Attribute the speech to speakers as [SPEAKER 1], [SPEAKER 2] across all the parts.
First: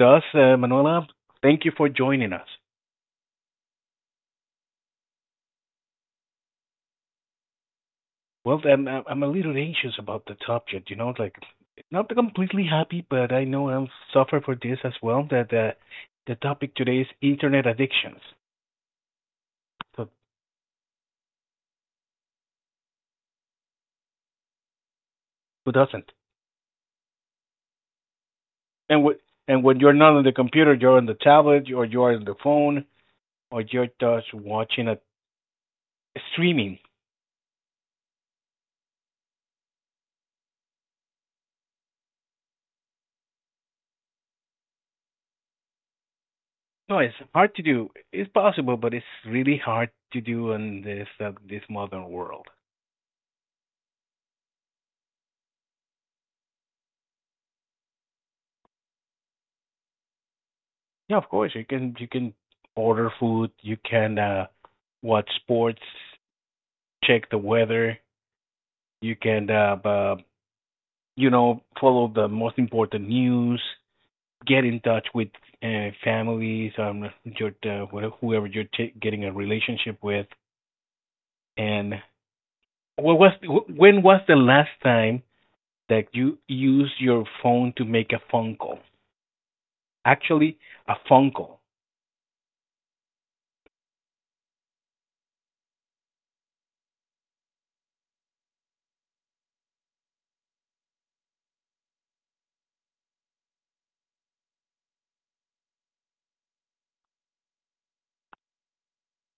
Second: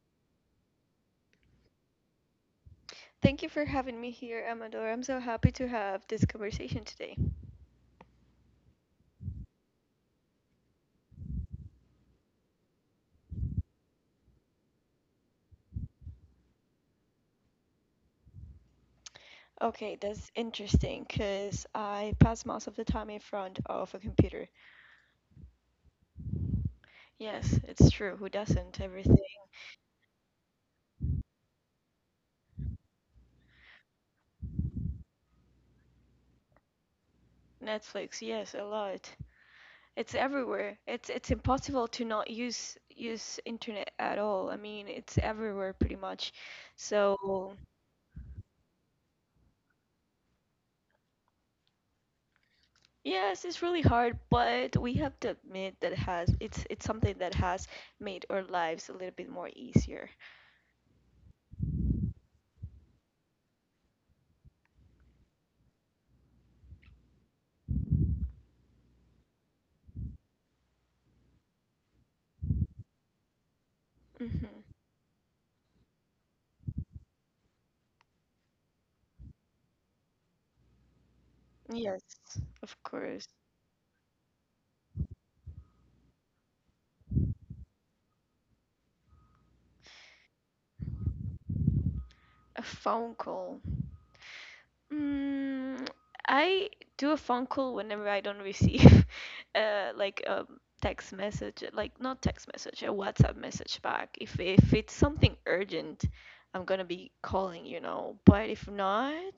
[SPEAKER 1] us. Manuela, thank you for joining us.
[SPEAKER 2] Thank you for having me here, Amador. I'm so happy to have this conversation today.
[SPEAKER 1] Well, I'm a little anxious about the subject, you know, like not completely happy, but I know I've suffered for this as well. That the topic today is internet addictions.
[SPEAKER 2] Okay,
[SPEAKER 1] So
[SPEAKER 2] that's interesting because I pass most of the time in front of a computer.
[SPEAKER 1] who doesn't?
[SPEAKER 2] Yes, it's true. Who doesn't?
[SPEAKER 1] And
[SPEAKER 2] Everything.
[SPEAKER 1] wh- and when you're not on the computer, you're on the tablet, or you're on the phone, or you're just watching a streaming.
[SPEAKER 2] Netflix, yes, a lot. It's everywhere. It's impossible to not use internet at all. I mean, it's everywhere pretty much.
[SPEAKER 1] No, it's hard
[SPEAKER 2] So,
[SPEAKER 1] to do. It's possible, but it's really hard to do in this this modern world.
[SPEAKER 2] yes, it's really hard, but we have to admit that it's something that has made our lives a little bit more easier.
[SPEAKER 1] Yeah, of course you can order food, you can watch sports, check the weather, you can you know follow the most important news,
[SPEAKER 2] Hmm
[SPEAKER 1] get in touch with families, your whoever you're getting a relationship with, and
[SPEAKER 2] Yes, of
[SPEAKER 1] what
[SPEAKER 2] course.
[SPEAKER 1] was when was the last time that you used your phone to make a phone call? Actually, a phone call.
[SPEAKER 2] A phone call. Mm, I do a phone call whenever I don't receive like a text message, like not text message, a WhatsApp message back. If it's something urgent, I'm gonna be calling, you know. But if not,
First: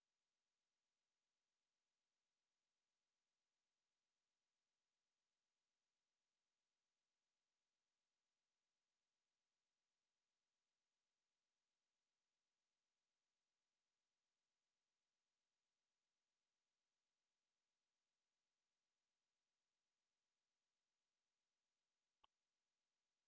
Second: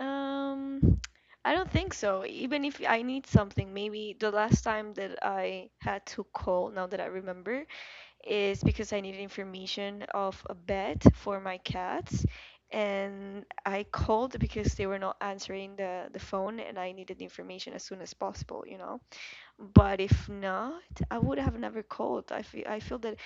[SPEAKER 2] um, I don't think so. Even if I need something, maybe the last time that I had to call, now that I remember, is because I needed information of a vet for my cats. And I called because they were not answering the phone and I needed the information as soon as possible, you know. But if not, I would have never called. I feel I feel that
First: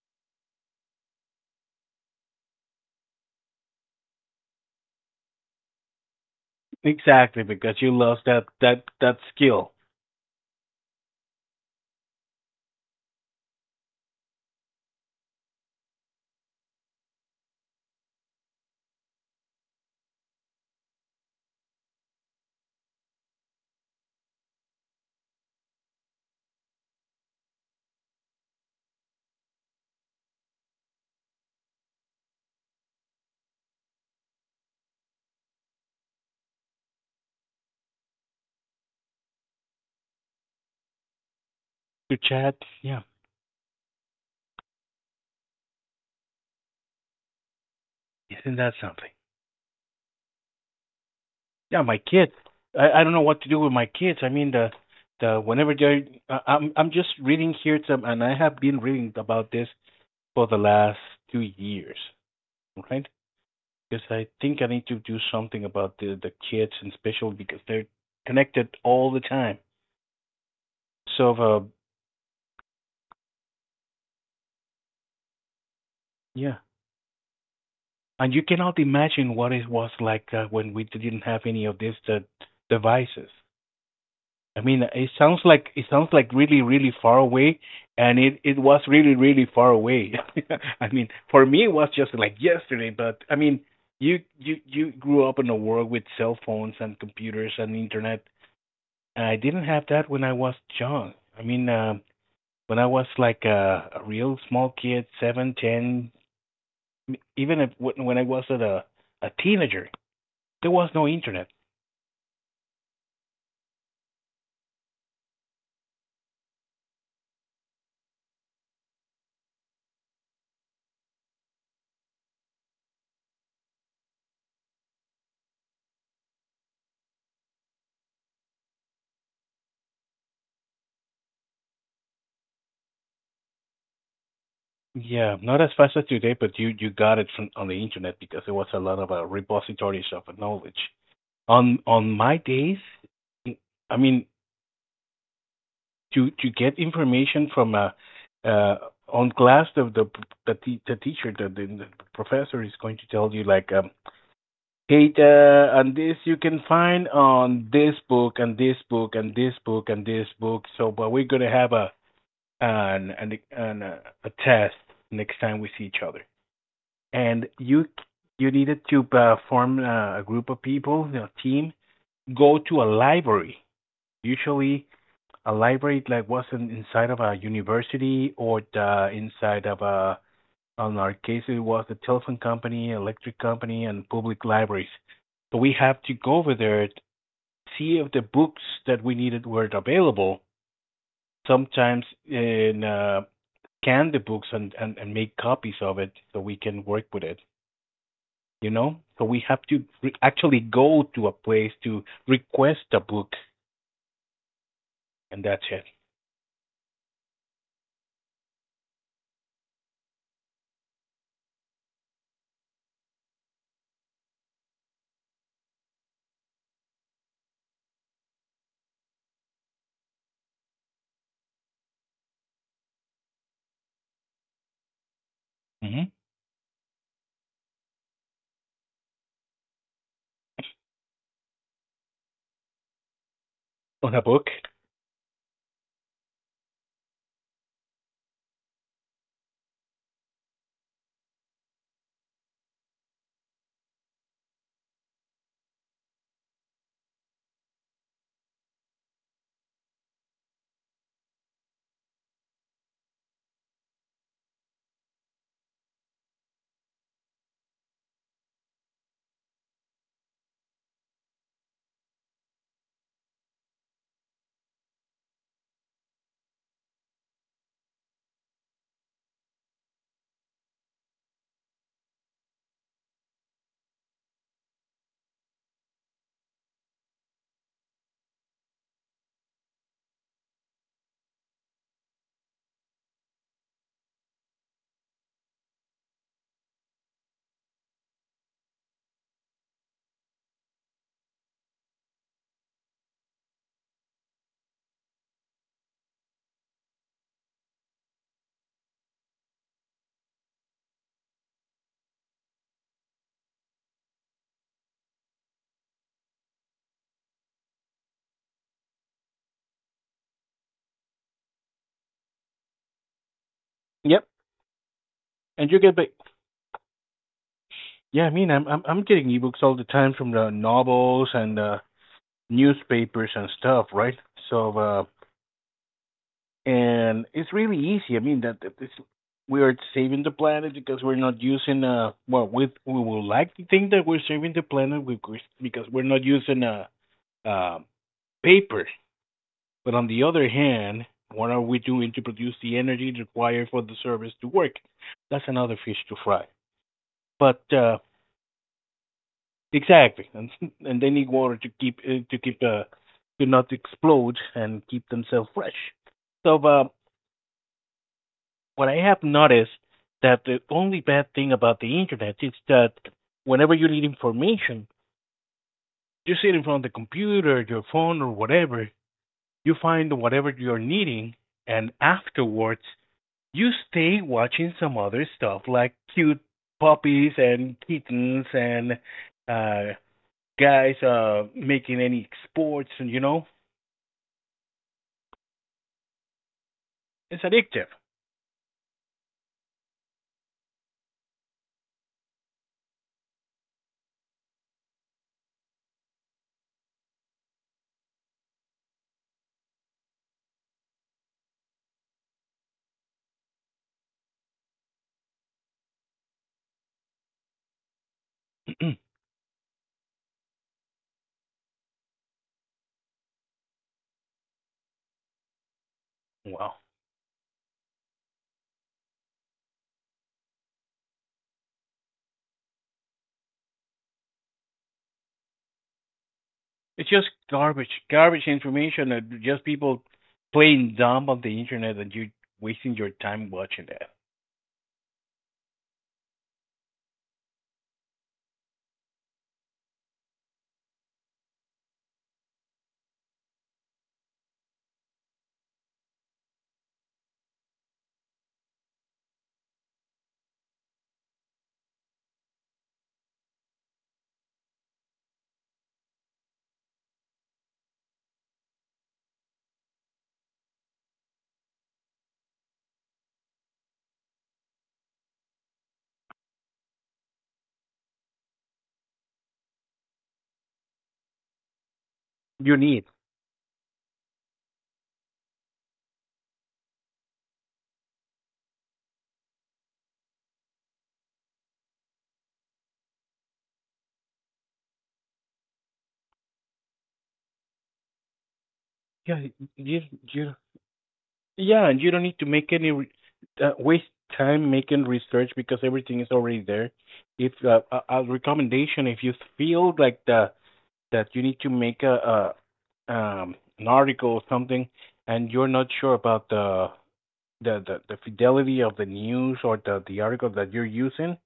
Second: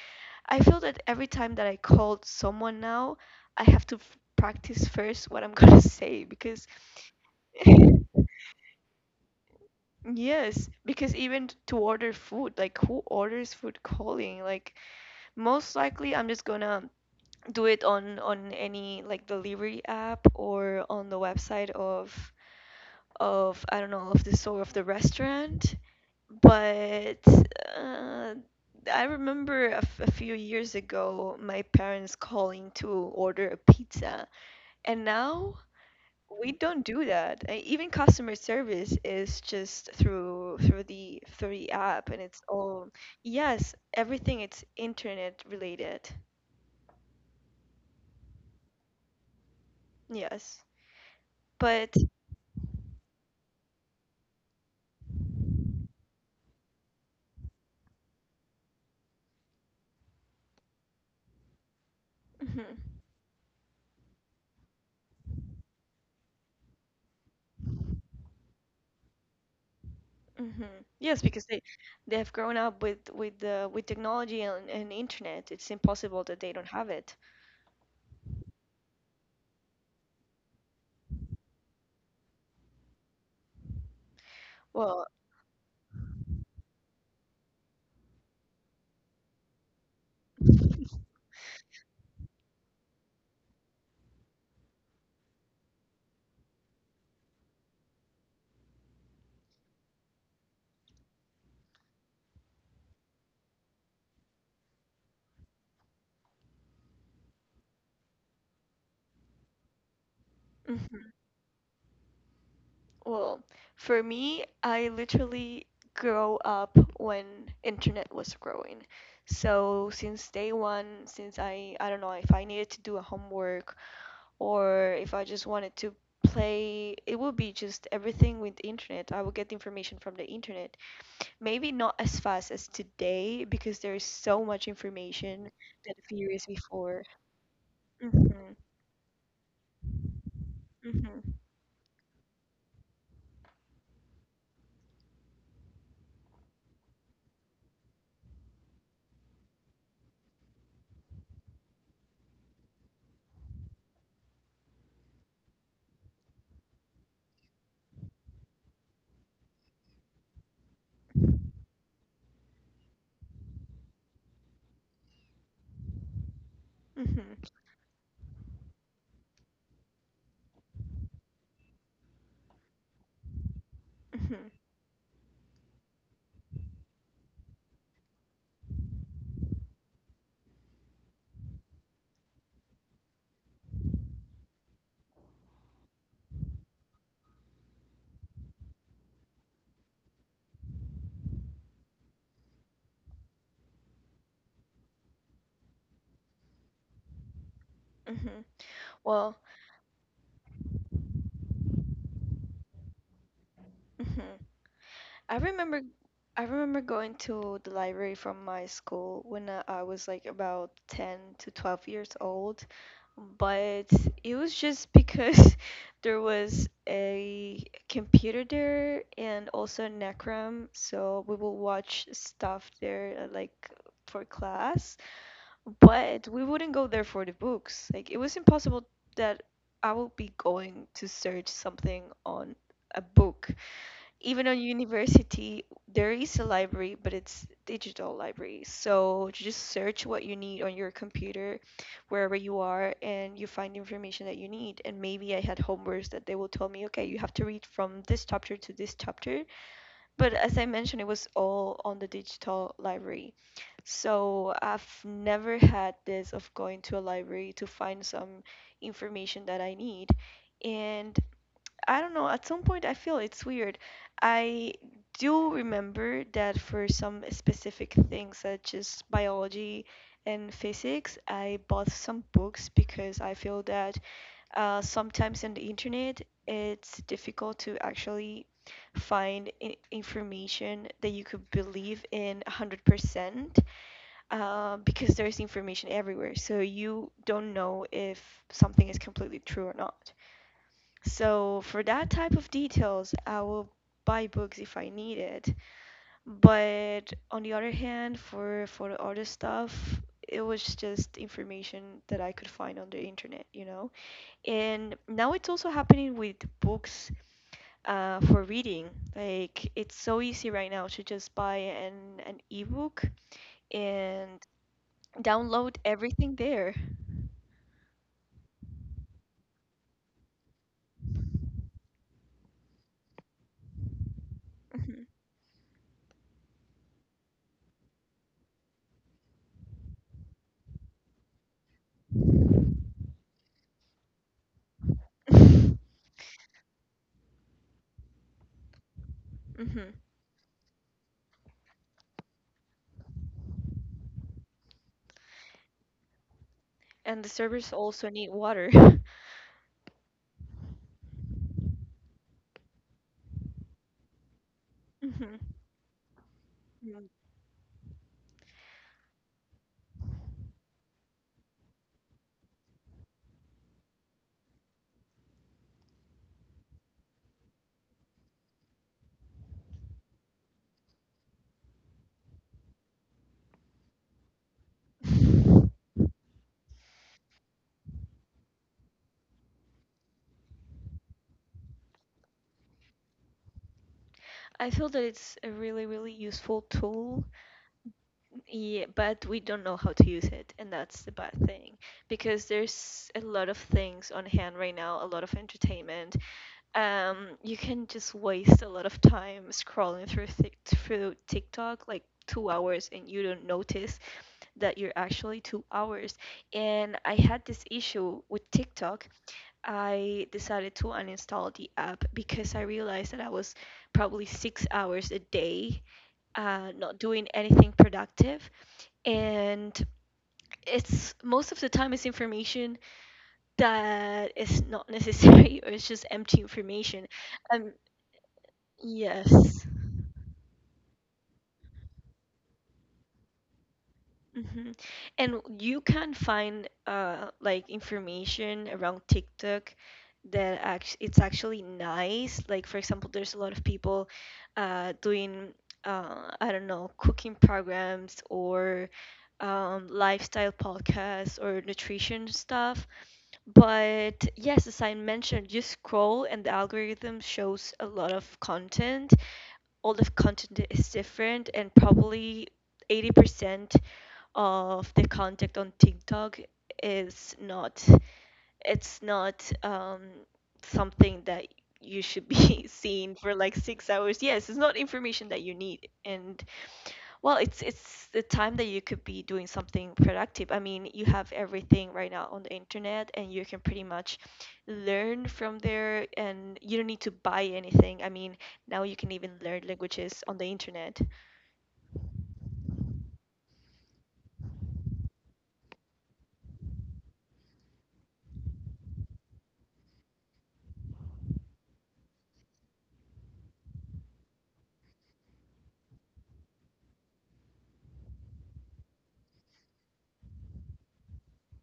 [SPEAKER 2] I feel that every time that I called someone now, I have to practice first what I'm gonna say because
[SPEAKER 1] Exactly, because you lost that skill
[SPEAKER 2] yes, because even to order food, like who orders food calling? Like most likely I'm just gonna do it on any like delivery app or on the website of I don't know of the store of the restaurant. But uh, I remember a, a few years ago my parents calling to order a pizza, and now we don't do that. Even customer service is just through the app,
[SPEAKER 1] to
[SPEAKER 2] and it's
[SPEAKER 1] chat.
[SPEAKER 2] all
[SPEAKER 1] Yeah,
[SPEAKER 2] yes, everything it's internet related.
[SPEAKER 1] isn't that something?
[SPEAKER 2] Yes,
[SPEAKER 1] Yeah,
[SPEAKER 2] but.
[SPEAKER 1] my kids. I don't know what to do with my kids. I mean, the whenever they're, I'm just reading here some, and I have been reading about this for the last 2 years,
[SPEAKER 2] Mhm.
[SPEAKER 1] right? Because I think I need to do something about the kids, and especially because they're connected all the time.
[SPEAKER 2] hmm Yes,
[SPEAKER 1] So,
[SPEAKER 2] because they have grown up with the with technology and internet. It's impossible that they
[SPEAKER 1] yeah.
[SPEAKER 2] don't have it.
[SPEAKER 1] And you cannot imagine what it was like when we didn't have any of these devices. I mean,
[SPEAKER 2] Well,
[SPEAKER 1] it sounds like really, really far away, and it was really, really far away. I mean, for me, it was just like yesterday. But I mean, you grew up in a world with cell phones and computers and internet. And I didn't have that when I was young. I mean, when I was like a real small kid, seven, ten, even if, when I was at a teenager, there was
[SPEAKER 2] mhm.
[SPEAKER 1] no internet.
[SPEAKER 2] Well, for me, I literally grow up when internet was growing. So since day one, since I don't know if I needed to do a homework or if I just wanted to play, it would be just everything with the internet. I would get information from the internet. Maybe not as fast as today because there's so much
[SPEAKER 1] Yeah,
[SPEAKER 2] information
[SPEAKER 1] not as
[SPEAKER 2] that a
[SPEAKER 1] fast as
[SPEAKER 2] few
[SPEAKER 1] today,
[SPEAKER 2] years
[SPEAKER 1] but you
[SPEAKER 2] before.
[SPEAKER 1] got it from on the internet because
[SPEAKER 2] Hmm
[SPEAKER 1] there was a lot of repositories of knowledge.
[SPEAKER 2] hmm
[SPEAKER 1] On my days, I mean, to get information from a uh, on class, the teacher, the professor is going to tell you like, hey, and this you can find on this book and this book and this book and this book. So, but we're
[SPEAKER 2] hmm
[SPEAKER 1] gonna have a an a test next time we see each other.
[SPEAKER 2] hmm
[SPEAKER 1] And you needed to form a group of people, you know, team, go to a library. Usually, a library like wasn't inside of a university or the, inside of a. In our case, it was the telephone company, electric company, and public libraries. So we have to go over there, see if the books that we needed were available. Sometimes in scan the books and make copies of it so we can work with it.
[SPEAKER 2] hmm
[SPEAKER 1] You know, so
[SPEAKER 2] Well,
[SPEAKER 1] we have to actually go to a place to request a book,
[SPEAKER 2] mhm. I
[SPEAKER 1] and that's
[SPEAKER 2] remember
[SPEAKER 1] it.
[SPEAKER 2] I remember going to the library from my school when I was like about 10 to 12 years old, but it was just because there was a computer there and also Necrom, so we will watch stuff there like for class,
[SPEAKER 1] Hmm
[SPEAKER 2] but we wouldn't go there for the books. Like it was impossible that I would be going to search something on a book,
[SPEAKER 1] on a
[SPEAKER 2] even on
[SPEAKER 1] book.
[SPEAKER 2] university there is a library, but it's digital library, so just search what you need on your computer wherever you are and you find information that you need. And maybe I had homeworks that they will tell me, okay, you have to read from this chapter to this chapter, but as I mentioned, it was all on the digital library. So I've never had this of going to a library to find some information that I need. And I don't know, at some point I feel it's weird. I do remember that for some specific things, such as biology and physics, I bought some books because I feel that sometimes on the internet it's difficult to actually find information that you could believe in 100%, because there's information everywhere. So you don't know if something is completely true or not. So for that type of details, I will buy books if I need it. But on the other hand, for the other stuff, it was just information that I could find on the internet, you know. And now it's also happening with books for reading. Like it's so easy right now to just buy an ebook
[SPEAKER 1] Yep.
[SPEAKER 2] and download
[SPEAKER 1] And you get back.
[SPEAKER 2] everything there.
[SPEAKER 1] Yeah, I mean, I'm getting ebooks all the time from the novels and newspapers and stuff, right? So
[SPEAKER 2] Hmm
[SPEAKER 1] and it's really easy. I mean that it's, we are saving the planet because we're not using well, we would like to think that we're saving the planet because we're not using uh paper.
[SPEAKER 2] hmm
[SPEAKER 1] But on the other hand, what are we doing to produce the energy required for the service to work? That's another fish to fry.
[SPEAKER 2] And the servers
[SPEAKER 1] But
[SPEAKER 2] also need water.
[SPEAKER 1] exactly, and they need water to keep to not explode and keep themselves fresh. So what I have noticed, that the only bad thing about the internet is that whenever you need information, you sit in front of the computer, your phone, or whatever, you find whatever you're needing, and afterwards you stay watching some other
[SPEAKER 2] hmm
[SPEAKER 1] stuff like cute puppies and kittens and uh guys making any sports, and you know
[SPEAKER 2] I feel that it's a really, really useful tool,
[SPEAKER 1] it's addictive.
[SPEAKER 2] yeah, but we don't know how to use it, and that's the bad thing because there's a lot of things on hand right now, a lot of entertainment. You can just waste a lot of time scrolling through through TikTok, like 2 hours, and you don't notice that you're actually 2 hours. And I had this issue with TikTok. I decided to uninstall the app because I realized that I was probably 6 hours a day
[SPEAKER 1] Wow,
[SPEAKER 2] not doing anything productive. And it's most of the time it's information that is not necessary or it's just empty information.
[SPEAKER 1] it's just
[SPEAKER 2] Um,
[SPEAKER 1] garbage information and
[SPEAKER 2] yes.
[SPEAKER 1] just people playing dumb on the internet and you wasting your time watching that.
[SPEAKER 2] hmm And you can find like information around TikTok that it's actually nice. Like for example, there's a lot of people doing I don't know, cooking programs or lifestyle podcasts or nutrition stuff. But yes, as I mentioned, you scroll and the algorithm shows a lot of content. All the content is different, and probably 80% of the content on TikTok is not something that you should be
[SPEAKER 1] You
[SPEAKER 2] seeing
[SPEAKER 1] need,
[SPEAKER 2] for like 6 hours. Yes, it's not information that you need, and well, it's the time that you could be doing something productive. I mean, you have everything right now on the internet and you can pretty much learn from there and you don't need to buy anything. I mean, now you can even
[SPEAKER 1] yeah.
[SPEAKER 2] learn
[SPEAKER 1] you
[SPEAKER 2] languages on the
[SPEAKER 1] you
[SPEAKER 2] internet.
[SPEAKER 1] Yeah, and you don't need to make any waste time making research because everything is already there. If a recommendation, if you feel like the that you need to make a an article or something, and you're not sure about the fidelity of the news or the article that you're using,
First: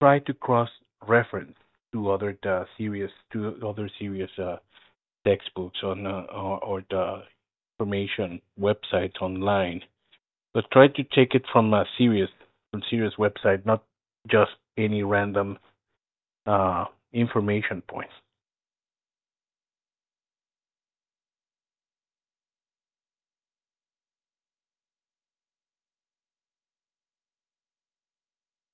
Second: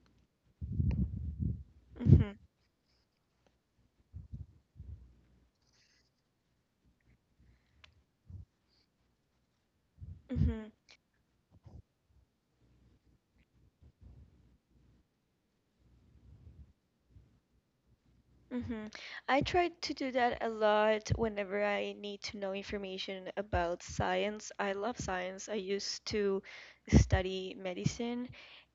[SPEAKER 1] try to cross reference
[SPEAKER 2] Hmm
[SPEAKER 1] to other serious textbooks on or the information websites online. So
[SPEAKER 2] hmm
[SPEAKER 1] try to take it from a serious from serious website, not just any random uh, information points.
[SPEAKER 2] Mm-hmm. I try to do that a lot whenever I need to know information about science. I love science. I used to study medicine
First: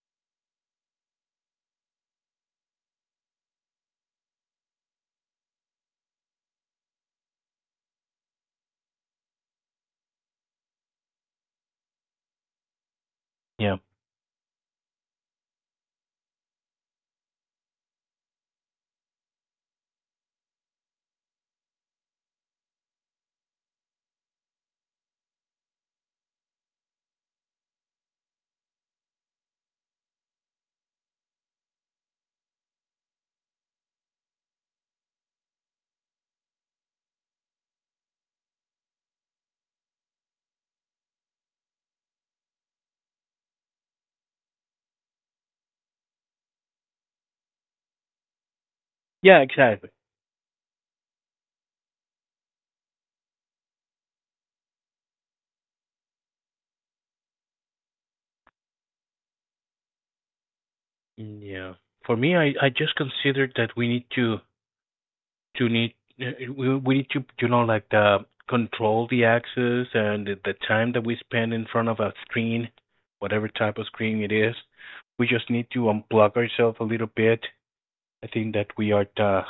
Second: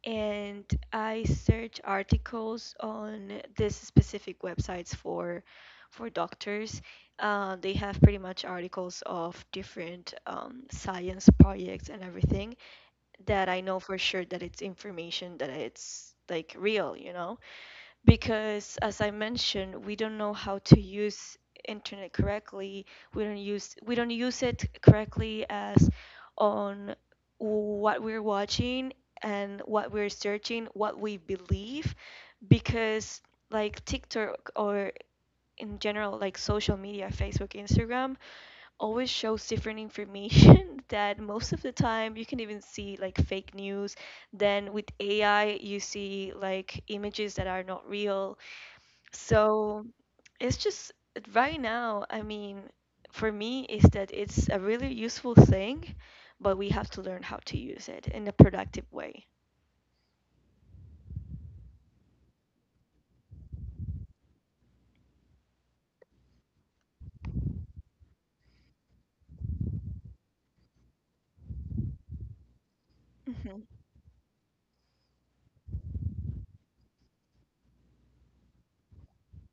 [SPEAKER 2] and I search articles on this specific websites for doctors. They have pretty much articles of different science projects and everything that I
[SPEAKER 1] Yeah.
[SPEAKER 2] know for sure that it's information that it's like real, you know? Because as I mentioned, we don't know how to use internet correctly. We don't use it correctly as on what we're watching and what we're searching, what we believe, because like TikTok or in general like social media, Facebook, Instagram, always shows different information that most of the time you can even see like fake news. Then with AI you see like images that are not real.
[SPEAKER 1] Yeah,
[SPEAKER 2] So
[SPEAKER 1] exactly.
[SPEAKER 2] it's just right now, I mean, for me, is that it's a really useful thing, but we have to learn how to use it in a productive way.
[SPEAKER 1] Yeah. For me, I just considered that we need to need we need to, you know, like the control the access and the time that we spend in front of a screen, whatever
[SPEAKER 2] Hmm
[SPEAKER 1] type of screen it is. We just need to unplug ourselves a little bit. I think that we are the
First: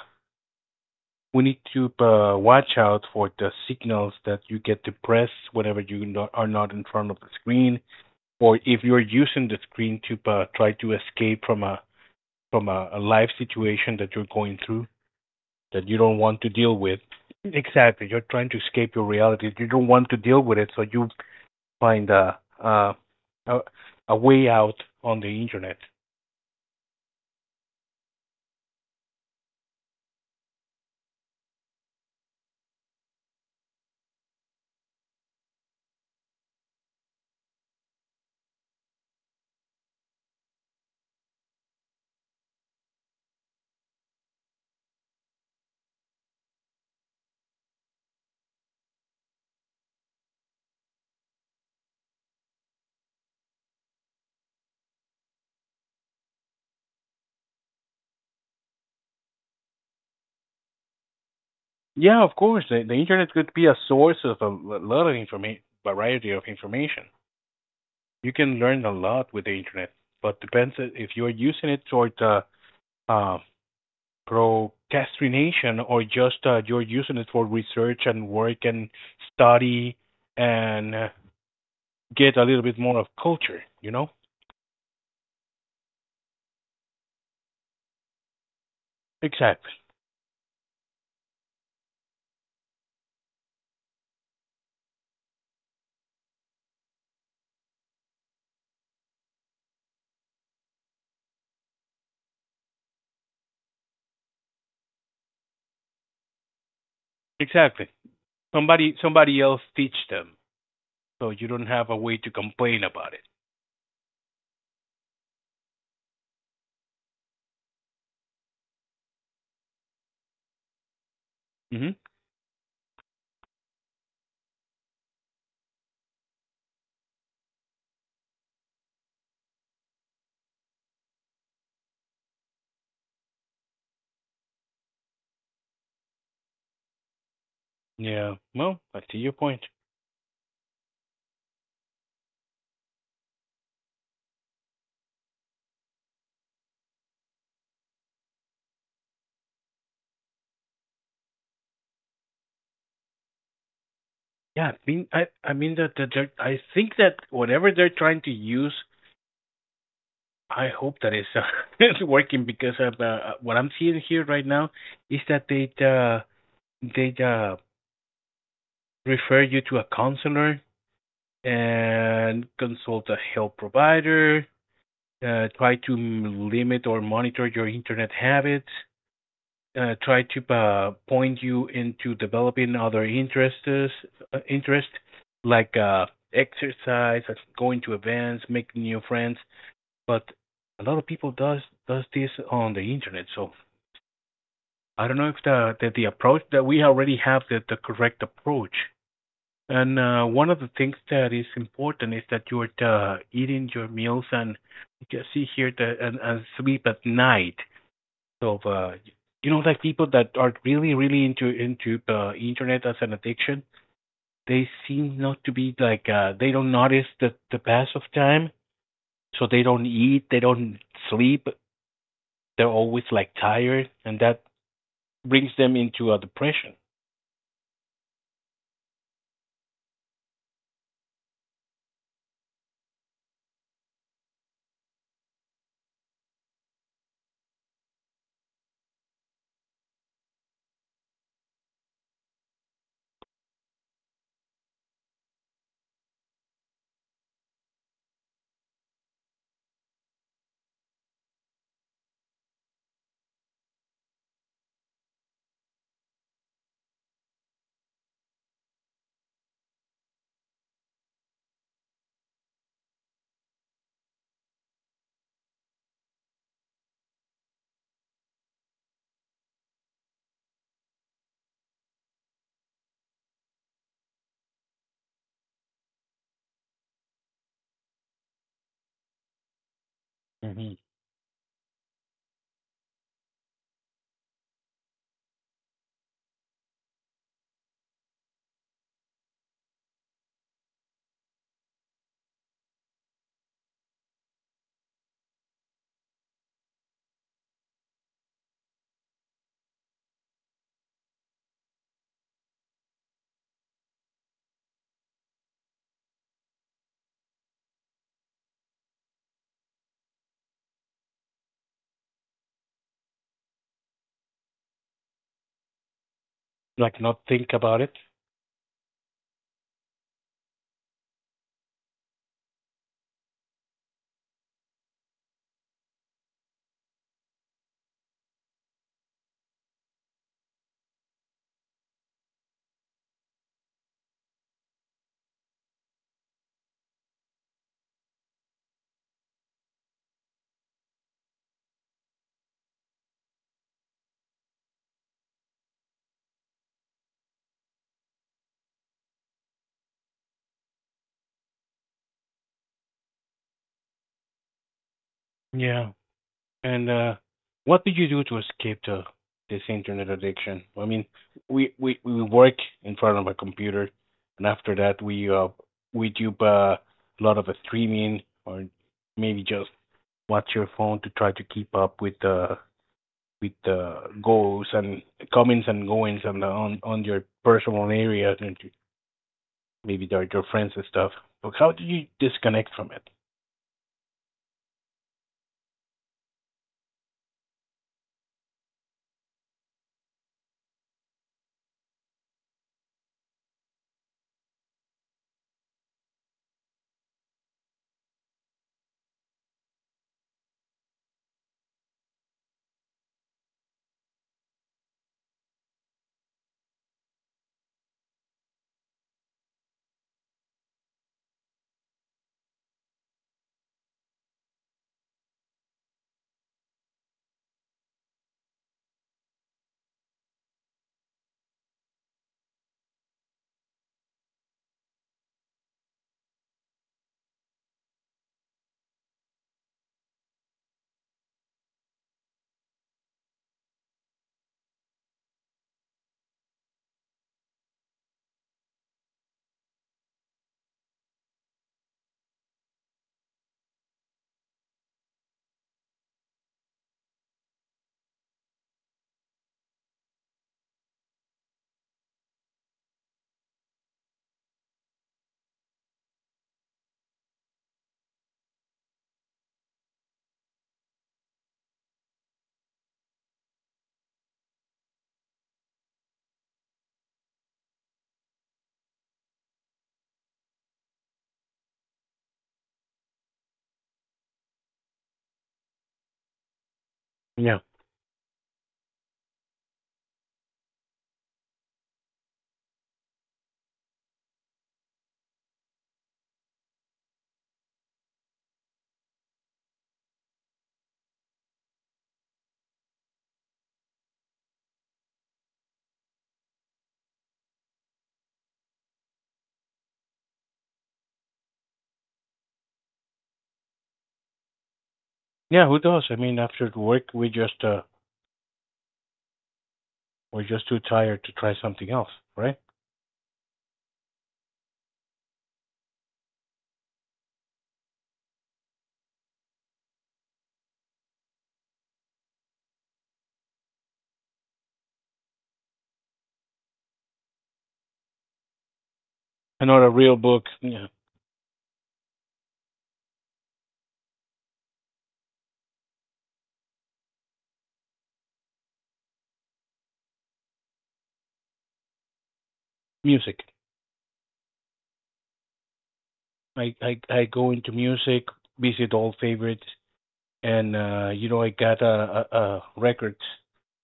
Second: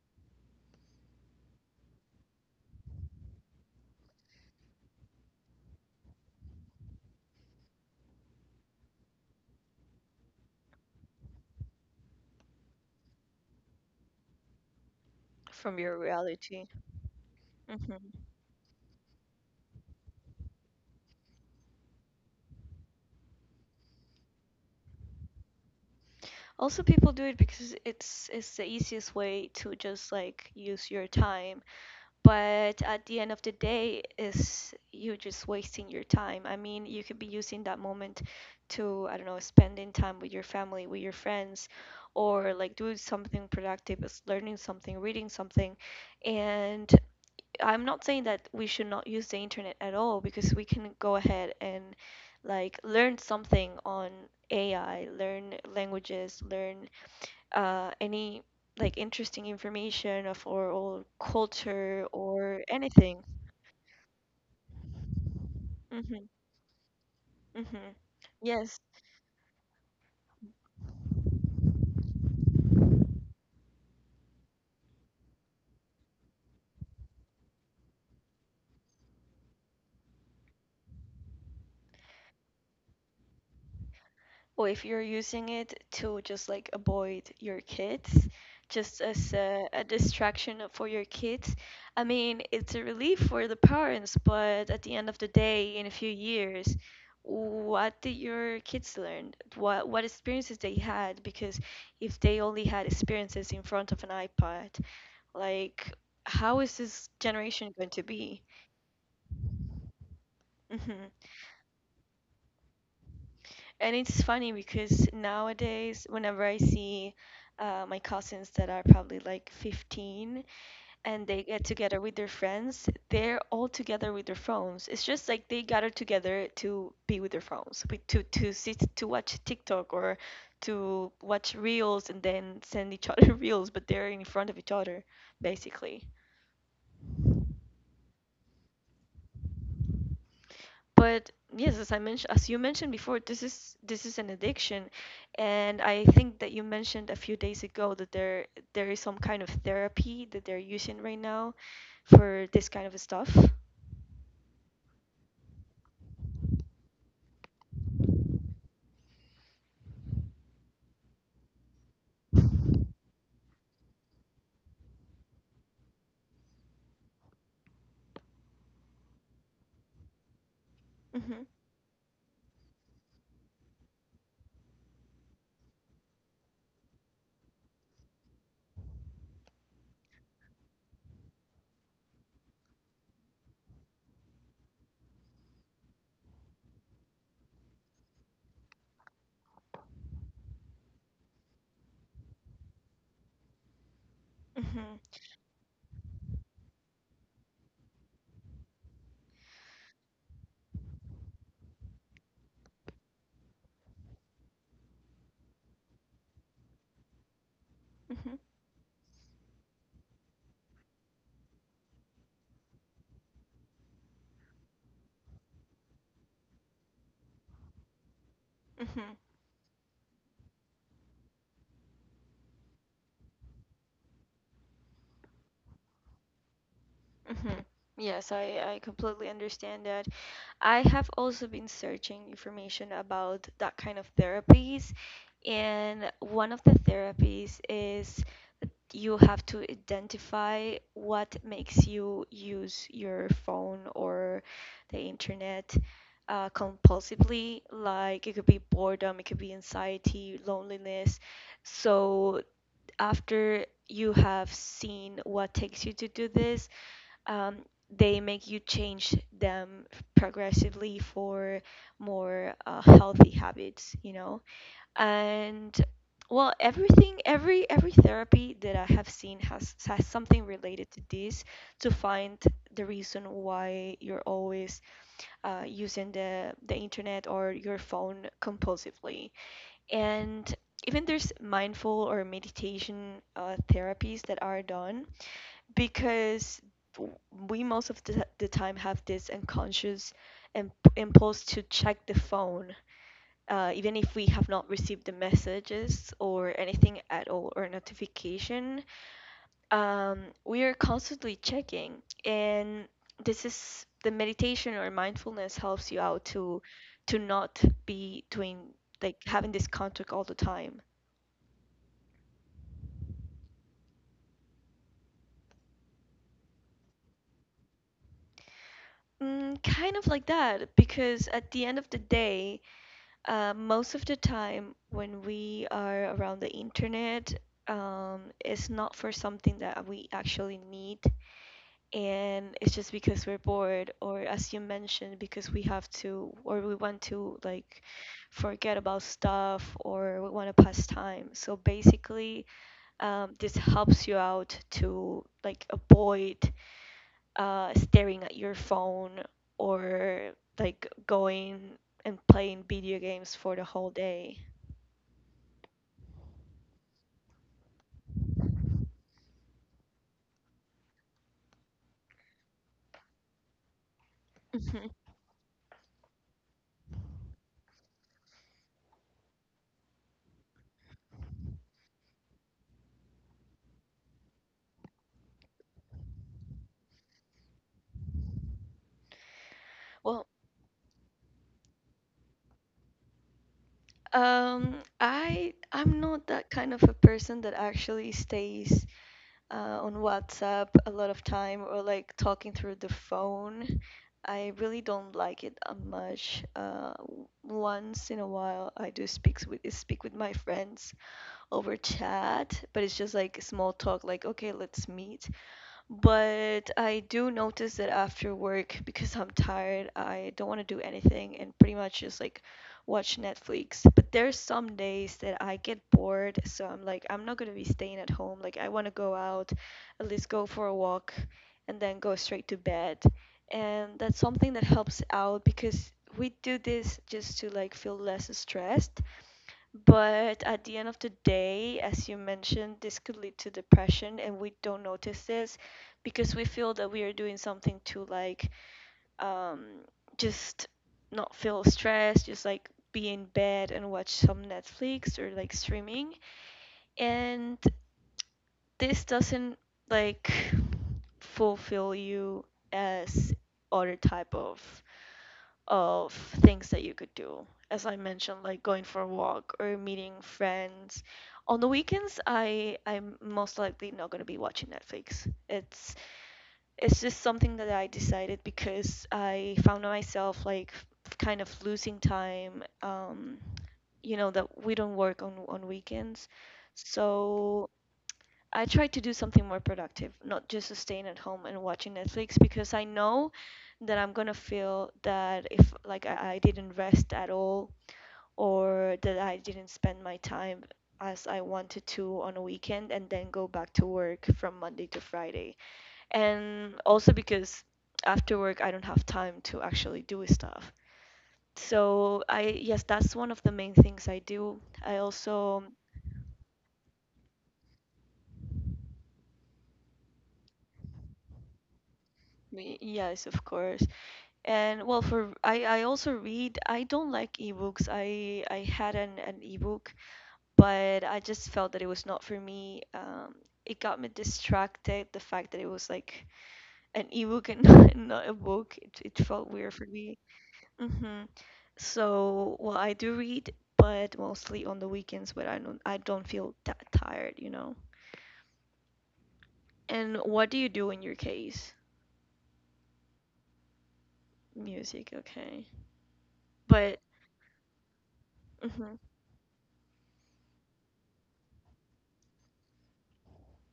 [SPEAKER 1] we need to watch out for the signals that you get depressed whenever you not, are not in front of the screen, or if you're using the screen to try to escape from a life situation that you're going through
[SPEAKER 2] From
[SPEAKER 1] that you
[SPEAKER 2] your
[SPEAKER 1] don't want to
[SPEAKER 2] reality.
[SPEAKER 1] deal with. Exactly, you're
[SPEAKER 2] Hmm
[SPEAKER 1] trying to escape your reality. You don't want to deal with it, so you find a, a way out on the internet.
[SPEAKER 2] Also, people do it because it's the easiest way to just like use your time. But at the end of the day, is you just wasting your time. I mean, you could be using that moment to, I don't know, spending time with your family, with your friends, or like doing something productive, is learning something, reading something. And I'm not saying that we should not use the internet at all, because we can go ahead and like learn something on AI, learn languages, learn any like interesting information of our old culture
[SPEAKER 1] Yeah, of course,
[SPEAKER 2] or
[SPEAKER 1] the internet
[SPEAKER 2] anything.
[SPEAKER 1] could be a source of a lot of information, variety
[SPEAKER 2] Mm-hmm.
[SPEAKER 1] of information.
[SPEAKER 2] Mm-hmm.
[SPEAKER 1] You can learn
[SPEAKER 2] Yes.
[SPEAKER 1] a lot with the internet, but depends if you are using it toward uh, procrastination or just you're using it for research and work and study and get a little bit more of culture. You know,
[SPEAKER 2] Or if you're using it to just like avoid your kids, just as
[SPEAKER 1] exactly,
[SPEAKER 2] a distraction for your kids, I mean, it's a relief for the parents, but at the end of the day, in a few years, what did your kids learn? What experiences they had? Because if they only had experiences in front of an iPad, like, how is this generation
[SPEAKER 1] exactly.
[SPEAKER 2] going to be?
[SPEAKER 1] Somebody else teach them,
[SPEAKER 2] Hmm
[SPEAKER 1] so you don't have a way to complain about it.
[SPEAKER 2] And it's funny because nowadays, whenever I see my cousins that are probably like 15 and they get
[SPEAKER 1] Hmm.
[SPEAKER 2] together with their friends, they're all together with their phones. It's just like they gather together to be with their phones, to sit, to watch TikTok or to watch reels and then send each other reels, but they're in front of each other, basically.
[SPEAKER 1] Yeah. Well, I see your point.
[SPEAKER 2] But yes, as I mentioned, as you mentioned before, this is an addiction, and I think that you mentioned a few days ago that there is some kind of therapy that they're using right now for this kind of stuff.
[SPEAKER 1] Yeah, I mean that that they're. I think that whatever they're trying to use, I hope that is it's working because of, what I'm seeing here right now is that they refer you to a counselor
[SPEAKER 2] Mm-hmm,
[SPEAKER 1] and consult a health provider. Try to limit or monitor your internet habits. Try to point you into developing other interests, interest like exercise, like going to events, making new friends, but a lot of people does this on the internet. So I
[SPEAKER 2] mm-hmm,
[SPEAKER 1] don't know if the approach that we already have the correct approach. And one of the things that is important is that you're eating your meals and you can see here the and sleep at night.
[SPEAKER 2] mm-hmm,
[SPEAKER 1] So you know, like people that are really really into internet as an addiction, they seem not to be like they don't notice the pass of time,
[SPEAKER 2] mm-hmm,
[SPEAKER 1] so they don't eat, they don't sleep, they're always like tired, and that brings them into a depression.
[SPEAKER 2] mm-hmm. Yes, I completely understand that. I have also been searching information about that kind of therapies, and one of the therapies is you have to identify what makes you use your phone or the internet compulsively. Like it could be boredom, it could be anxiety, loneliness. So after you have seen what takes you to do this, um, they make you change them progressively for more healthy habits, you know? And well, everything, every therapy that I have seen has something related to this, to find the reason why you're always using the internet or your phone compulsively. And
[SPEAKER 1] Hmm.
[SPEAKER 2] even there's mindful or meditation therapies that are done, because w- we most of the time have this unconscious imp- impulse to check the phone, even if we have not received the messages or anything at all or notification. We are constantly checking. And this is the meditation or mindfulness helps you out to not be doing, like having this contact all the time.
[SPEAKER 1] Like not think about it.
[SPEAKER 2] Mm, kind of like that, because at the end of the day, most of the time when we are around the internet, it's not for something that we actually need, and it's just because we're bored, or as you mentioned, because we have to, or we want to, like, forget about stuff, or we want to pass time. So basically, this helps you out to like avoid staring at your phone, or like going and playing video games for the whole day.
[SPEAKER 1] Yeah. And what do you do to escape the this internet addiction? I mean, we work in front of a computer, and after
[SPEAKER 2] Mhm.
[SPEAKER 1] that we do a lot of streaming, or maybe just watch your phone to try to keep up with the goals and comings and goings on on your personal area and maybe they're
[SPEAKER 2] Well,
[SPEAKER 1] your friends and stuff. But how do you disconnect from it?
[SPEAKER 2] um, I'm not that kind of a person that actually stays on WhatsApp a lot of time or like talking through the phone. I really don't like it much. Once in a while, I do speak with my friends over chat, but it's just like small talk, like, okay, let's meet. But I do notice that after work, because I'm tired, I don't want to do anything, and pretty much just like watch Netflix. But there's some days that I get bored, so I'm like, I'm not gonna be staying at home. Like, I want to go out, at least go for a walk, and then go straight to bed. And that's something that helps out because we do this just to like feel less stressed. But at the end of the day, as you mentioned, this could lead to depression, and we don't notice this because we feel that we are doing something to like um, just not feel stressed, just like be in bed and watch some Netflix or like streaming. And this doesn't, like, fulfill you as other type of things that you could do. As I mentioned, like going for a walk or meeting friends. On the weekends, I'm most likely not going to be watching Netflix. It's just something that I decided because I found myself like kind of losing time. You know that we don't work on weekends,
[SPEAKER 1] Yeah,
[SPEAKER 2] so I try to do something more productive, not just staying at home and watching Netflix, because I know that I'm gonna feel that if like I didn't rest at all, or that I didn't spend my time as I wanted to on a weekend, and then go back to work from Monday to Friday. And also because after work I don't have time to actually do stuff. So I, yes, that's one of the main things I do. I
[SPEAKER 1] yeah.
[SPEAKER 2] also...
[SPEAKER 1] Who does? I mean, after work, we just we're just too tired to try something else, right?
[SPEAKER 2] Yes, of course. And well, for I also read. I don't like ebooks. I had an ebook, but I just felt that it was not for me. It got me distracted. The fact that it was like an ebook and not, and not a book, it felt weird
[SPEAKER 1] Another
[SPEAKER 2] for
[SPEAKER 1] real
[SPEAKER 2] me.
[SPEAKER 1] book. Yeah,
[SPEAKER 2] Hmm So, well, I do read, but mostly on the weekends. But I don't feel that tired, you know. And what do you do in your case?
[SPEAKER 1] music.
[SPEAKER 2] Music, okay.
[SPEAKER 1] I I
[SPEAKER 2] But...
[SPEAKER 1] I go into music, visit
[SPEAKER 2] hmm
[SPEAKER 1] old favorites, and you know I got records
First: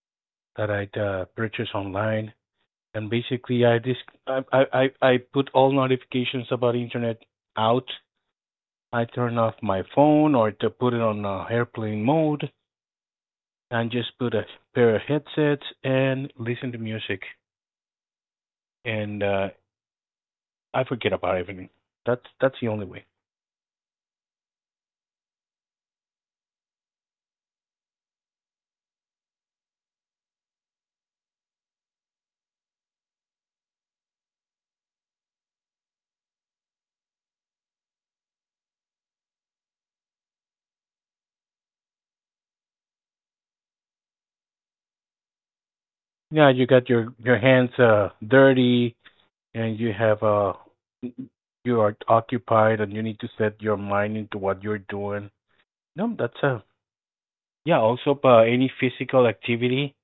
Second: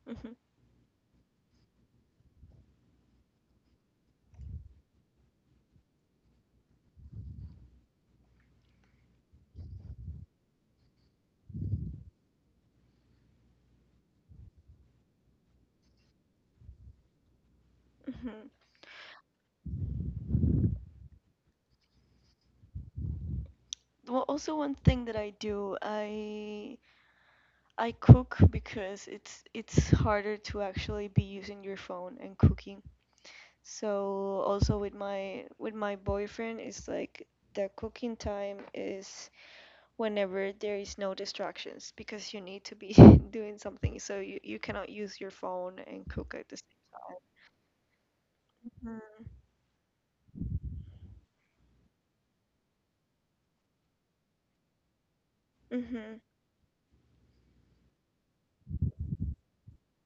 [SPEAKER 2] hmm
[SPEAKER 1] that I'd purchase online, and basically I dis I put all notifications about internet out. I turn off my phone or to put it on airplane mode and just put a pair of headsets and listen to music
[SPEAKER 2] hmm
[SPEAKER 1] and I forget about everything. That's the only way.
[SPEAKER 2] Well, also one thing that I do, I cook because it's harder to actually be using your phone and cooking. So also with my boyfriend, it's like the cooking time is whenever there is no distractions because you need to be doing something. So you cannot use your phone and cook at
[SPEAKER 1] Yeah,
[SPEAKER 2] the
[SPEAKER 1] you got
[SPEAKER 2] same
[SPEAKER 1] your hands dirty
[SPEAKER 2] time.
[SPEAKER 1] and you have you are occupied and you need to set your mind into what you're doing. No,
[SPEAKER 2] Mm-hmm.
[SPEAKER 1] that's a yeah, also any physical activity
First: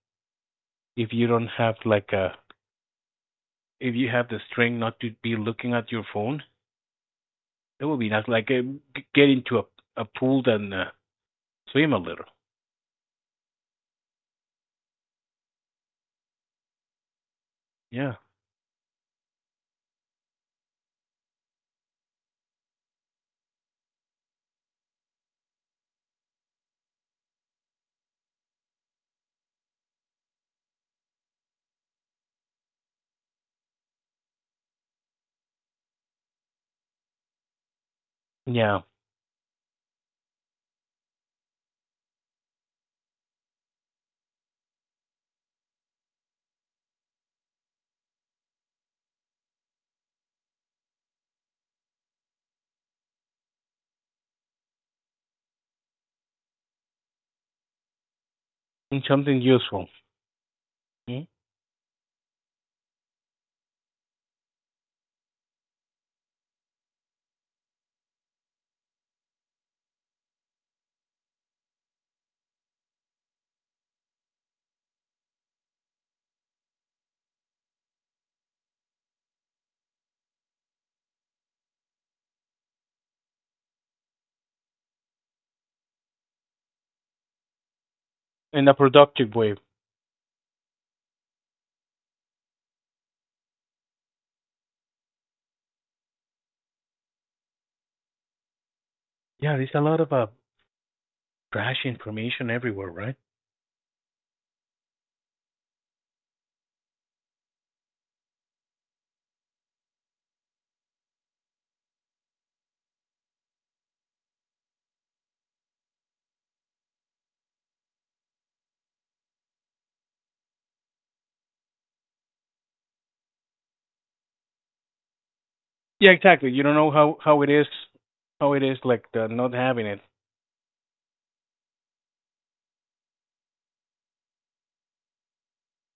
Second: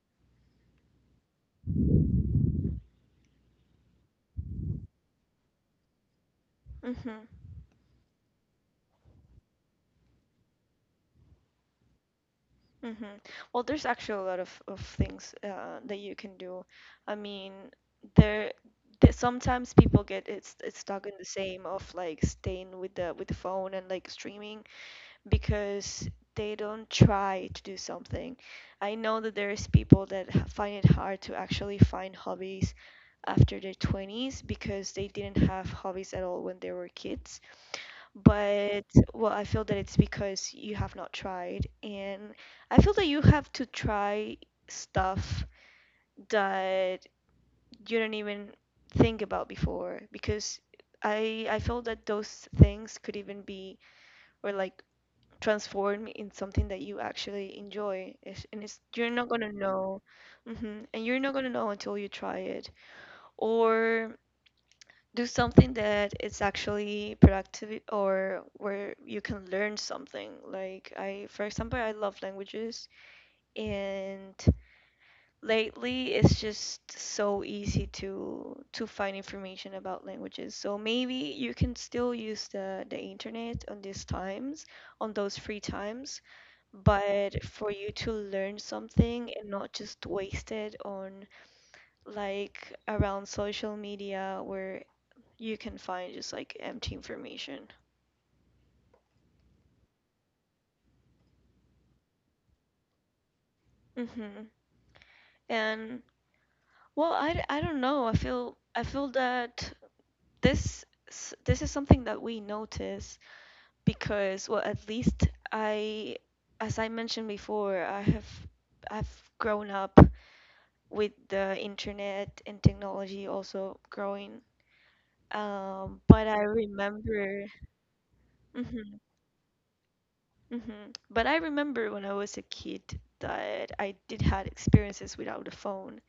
[SPEAKER 1] if you don't have like a if you have the strength not to be looking at your phone,
[SPEAKER 2] Mm-hmm.
[SPEAKER 1] it would be nice. Get into a pool and swim a little.
[SPEAKER 2] Mm-hmm. Well, there's actually a lot of things that you can do. I mean,
[SPEAKER 1] Yeah.
[SPEAKER 2] there, there sometimes people get, it's stuck in the same of like staying with the phone and like streaming because they don't try to do something. I know that there's people that find it hard to actually find hobbies after their 20s because they didn't have hobbies at all when they were kids.
[SPEAKER 1] Yeah,
[SPEAKER 2] But well, I feel that it's because you have not tried, and I feel that you have to try stuff that you don't even think about before, because I feel that those things could even be, or like, transform in something that you actually enjoy. It's, and it's,
[SPEAKER 1] in
[SPEAKER 2] you're not
[SPEAKER 1] something
[SPEAKER 2] gonna
[SPEAKER 1] useful
[SPEAKER 2] know, hmm and you're
[SPEAKER 1] mm?
[SPEAKER 2] not gonna know until you try it. Or do something that it's actually productive or where you can learn something, like, I, for example, I love languages, and lately it's just so easy to find information about languages, so maybe you can still use the internet on these times, on those free times, but for you to learn
[SPEAKER 1] In a
[SPEAKER 2] something
[SPEAKER 1] productive
[SPEAKER 2] and
[SPEAKER 1] way.
[SPEAKER 2] not just waste it on, like, around social media, where you can find just like empty information.
[SPEAKER 1] Yeah, there's a lot of trash information everywhere, right?
[SPEAKER 2] Hmm And, well, I don't know. I feel that this this is something that we notice because, well, at least I, as I mentioned before, I have, I've grown up with the internet and technology also growing.
[SPEAKER 1] Yeah,
[SPEAKER 2] But I
[SPEAKER 1] exactly. You don't know how
[SPEAKER 2] remember...
[SPEAKER 1] how it is, how it
[SPEAKER 2] hmm
[SPEAKER 1] is like the not having it.
[SPEAKER 2] hmm But I remember when I was a kid that I did had experiences without a phone.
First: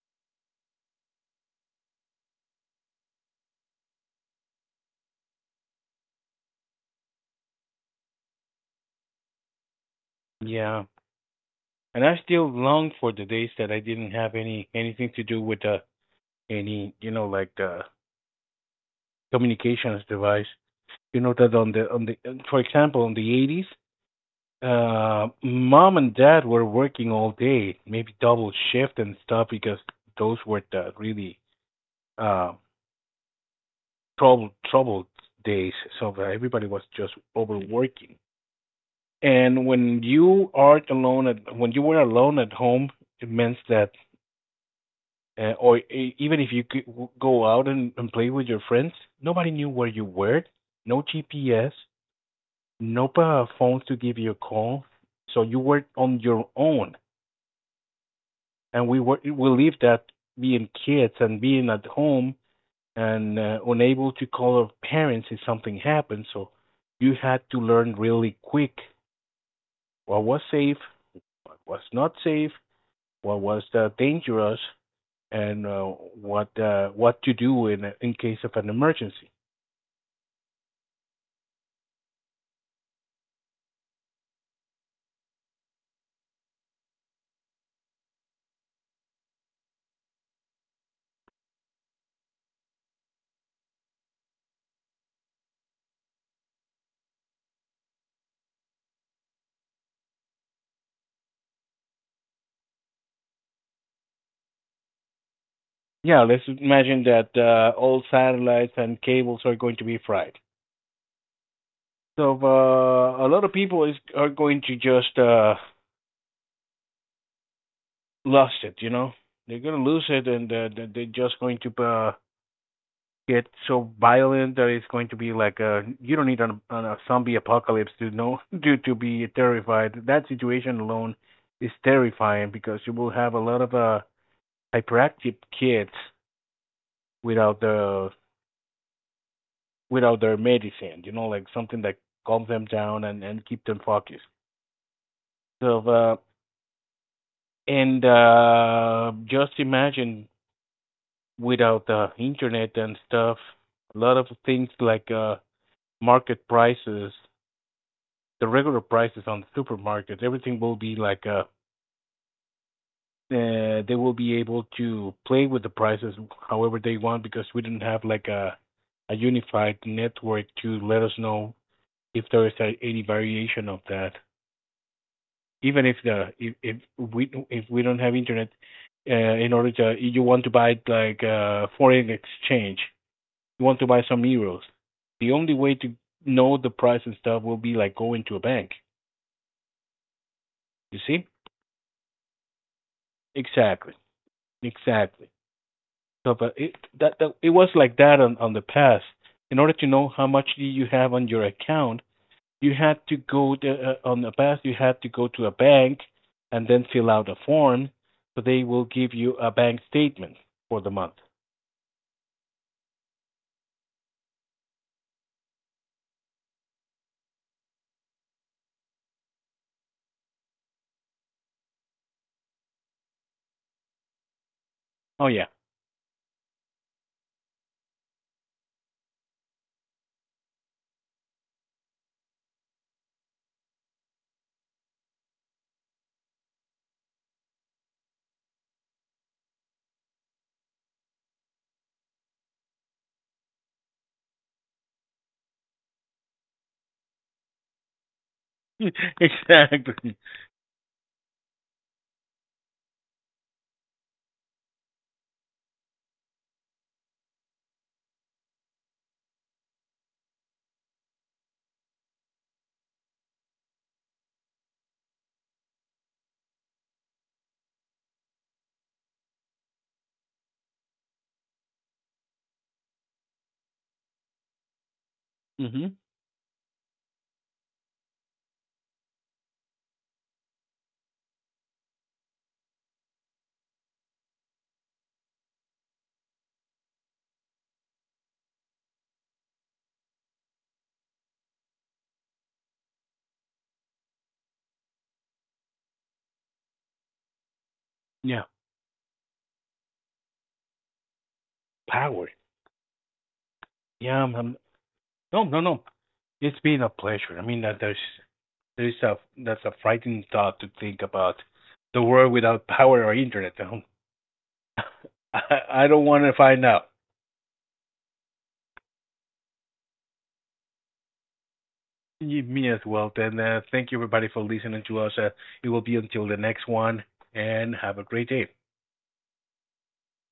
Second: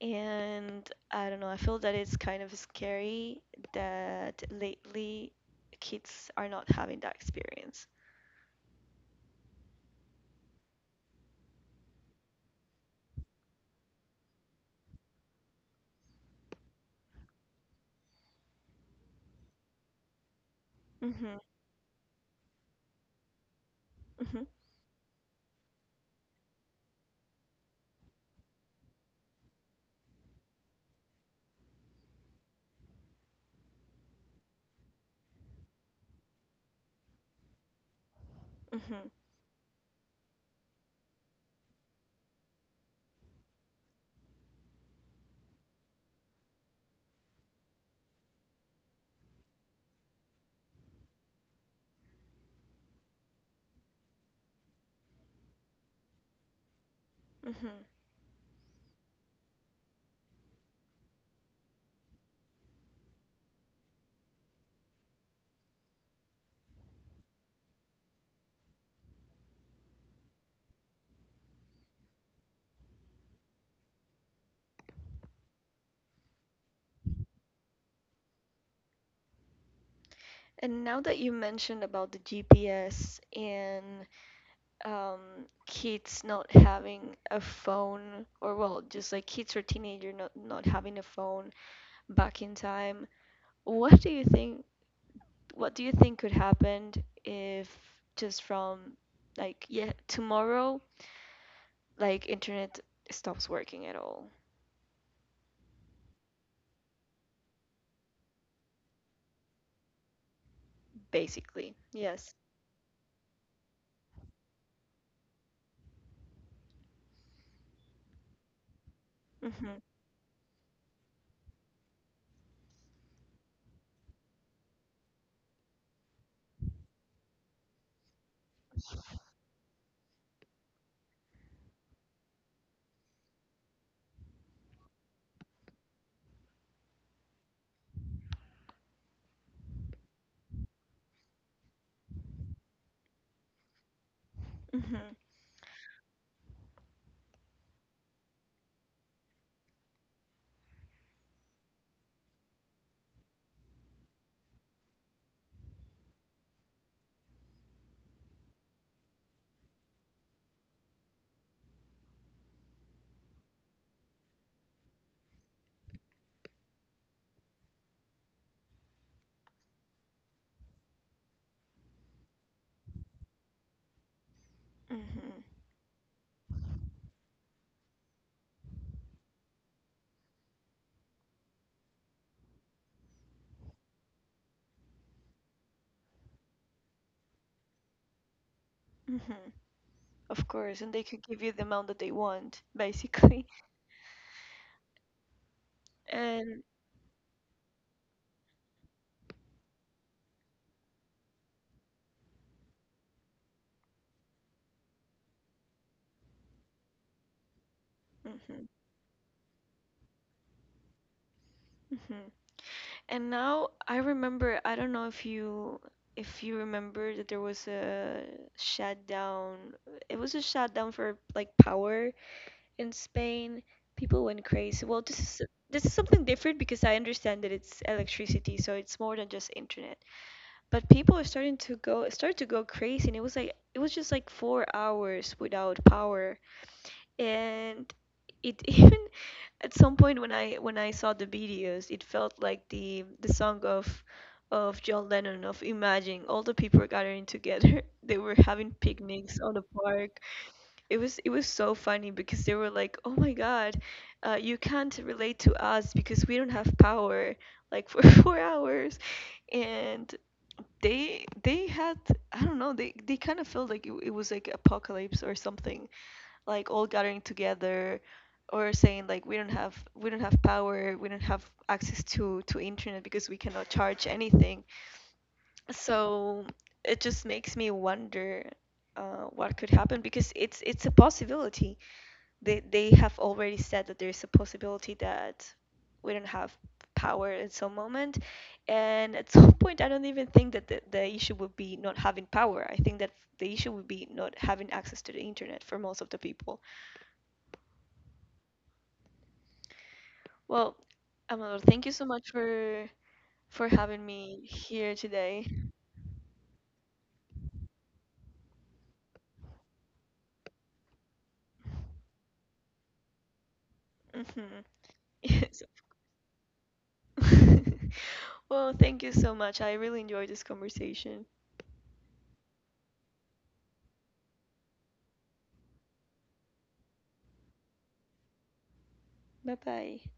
[SPEAKER 2] And I don't know, I feel that it's kind of scary that lately kids are not having that experience.
[SPEAKER 1] Yeah, and I still long for the days that I didn't have anything to do with any communications device. You know
[SPEAKER 2] Mm-hmm,
[SPEAKER 1] that on the for example in the 80s,
[SPEAKER 2] mm-hmm,
[SPEAKER 1] mom and dad were working all day, maybe double shift and stuff because those were the really uh, troubled days, so everybody was just overworking.
[SPEAKER 2] mm-hmm,
[SPEAKER 1] And when you are alone at when you were alone at home, it meant that or even if you could go out and play with your friends, nobody knew where you were. No GPS, no phones to give you a call, so you were on your own.
[SPEAKER 2] mm-hmm.
[SPEAKER 1] And we lived that being kids and being at home and unable to call our parents if something happened. So you had to learn really quick what was safe, what was not safe, what was dangerous, and what to do in case of an emergency.
[SPEAKER 2] And now that you mentioned about the GPS and um, kids not having a phone, or, well, just like kids or teenager not having a phone back in time, what do you think? What do you think could happen if, just from, like, yeah, tomorrow, like, internet stops working at all?
[SPEAKER 1] Yeah, let's imagine that all satellites and cables are going to be fried.
[SPEAKER 2] Basically,
[SPEAKER 1] So
[SPEAKER 2] yes.
[SPEAKER 1] a lot of people is are going to just lost it. You know, they're going to
[SPEAKER 2] Mhm.
[SPEAKER 1] lose it, and they're just going to get so violent that it's going to be like a you don't need a zombie apocalypse to know to be terrified. That situation alone is terrifying because you will have a lot of hyperactive kids without the without their medicine, you know, like something that calms them down and keep them focused.
[SPEAKER 2] Mhm.
[SPEAKER 1] So and just imagine without the internet and stuff, a lot of things like market prices, the regular prices on the supermarkets. Everything will be like they will be able to play with the prices however they want because we don't have like a unified network to let us know if there is any variation of that.
[SPEAKER 2] Mhm.
[SPEAKER 1] Even if the if we don't have internet, uh, in order to you want to buy like foreign exchange, you want to buy some euros. The only way to know the price and stuff will be like going to a bank.
[SPEAKER 2] Mhm. Of course,
[SPEAKER 1] You
[SPEAKER 2] and they
[SPEAKER 1] see?
[SPEAKER 2] could give you the amount that they want, basically.
[SPEAKER 1] Exactly. Exactly. So, but
[SPEAKER 2] And...
[SPEAKER 1] that it was like that on the past. In order to know how much you have on your account, you had to go to, on the past. You had to go to a bank and then fill out a form, so they
[SPEAKER 2] mhm.
[SPEAKER 1] will give you a bank statement for the month.
[SPEAKER 2] Mhm. And now I remember, I don't know if you, if you remember, that there was a shutdown. It was a shutdown for like power in Spain. People went crazy. Well, this,
[SPEAKER 1] Oh yeah,
[SPEAKER 2] is this is something different because I understand that it's electricity, so it's more than just internet, but people are start to go crazy, and it was like, it was just like 4 hours without power. And it even at some point, when I saw the videos, it felt like the song of John Lennon, of Imagine, all the people were gathering together. They were having picnics on the
[SPEAKER 1] exactly.
[SPEAKER 2] park. It was, it was so funny, because they were like, oh my god, you can't relate to us because we don't have power, like, for 4 hours. And they had, I don't know, they kind of felt like it was like apocalypse or something, like all gathering together, or saying like, we don't have, we don't have power, we don't have access to internet because we cannot charge anything.
[SPEAKER 1] Hmm.
[SPEAKER 2] So it just makes me wonder what could happen, because it's a possibility. They have already said that there's a possibility that we don't have power at some moment. And at some point, I don't even think that the issue would be not having power. I think that the issue would be not having access to the internet for most of the people.
[SPEAKER 1] Yeah,
[SPEAKER 2] Well, Amador, thank you so
[SPEAKER 1] power.
[SPEAKER 2] much for having
[SPEAKER 1] Yeah,
[SPEAKER 2] me here
[SPEAKER 1] no,
[SPEAKER 2] today.
[SPEAKER 1] no, no. It's been a pleasure. I mean, that there's a that's a frightening thought to think about the world without power or internet. Oh
[SPEAKER 2] Hmm
[SPEAKER 1] I,
[SPEAKER 2] Yes.
[SPEAKER 1] I don't want to find out.
[SPEAKER 2] Well, thank you so much, I really enjoyed this conversation.
[SPEAKER 1] You, me as well. Then thank you everybody for listening to us. It will be until the next one, and have a great day.
[SPEAKER 2] Bye bye.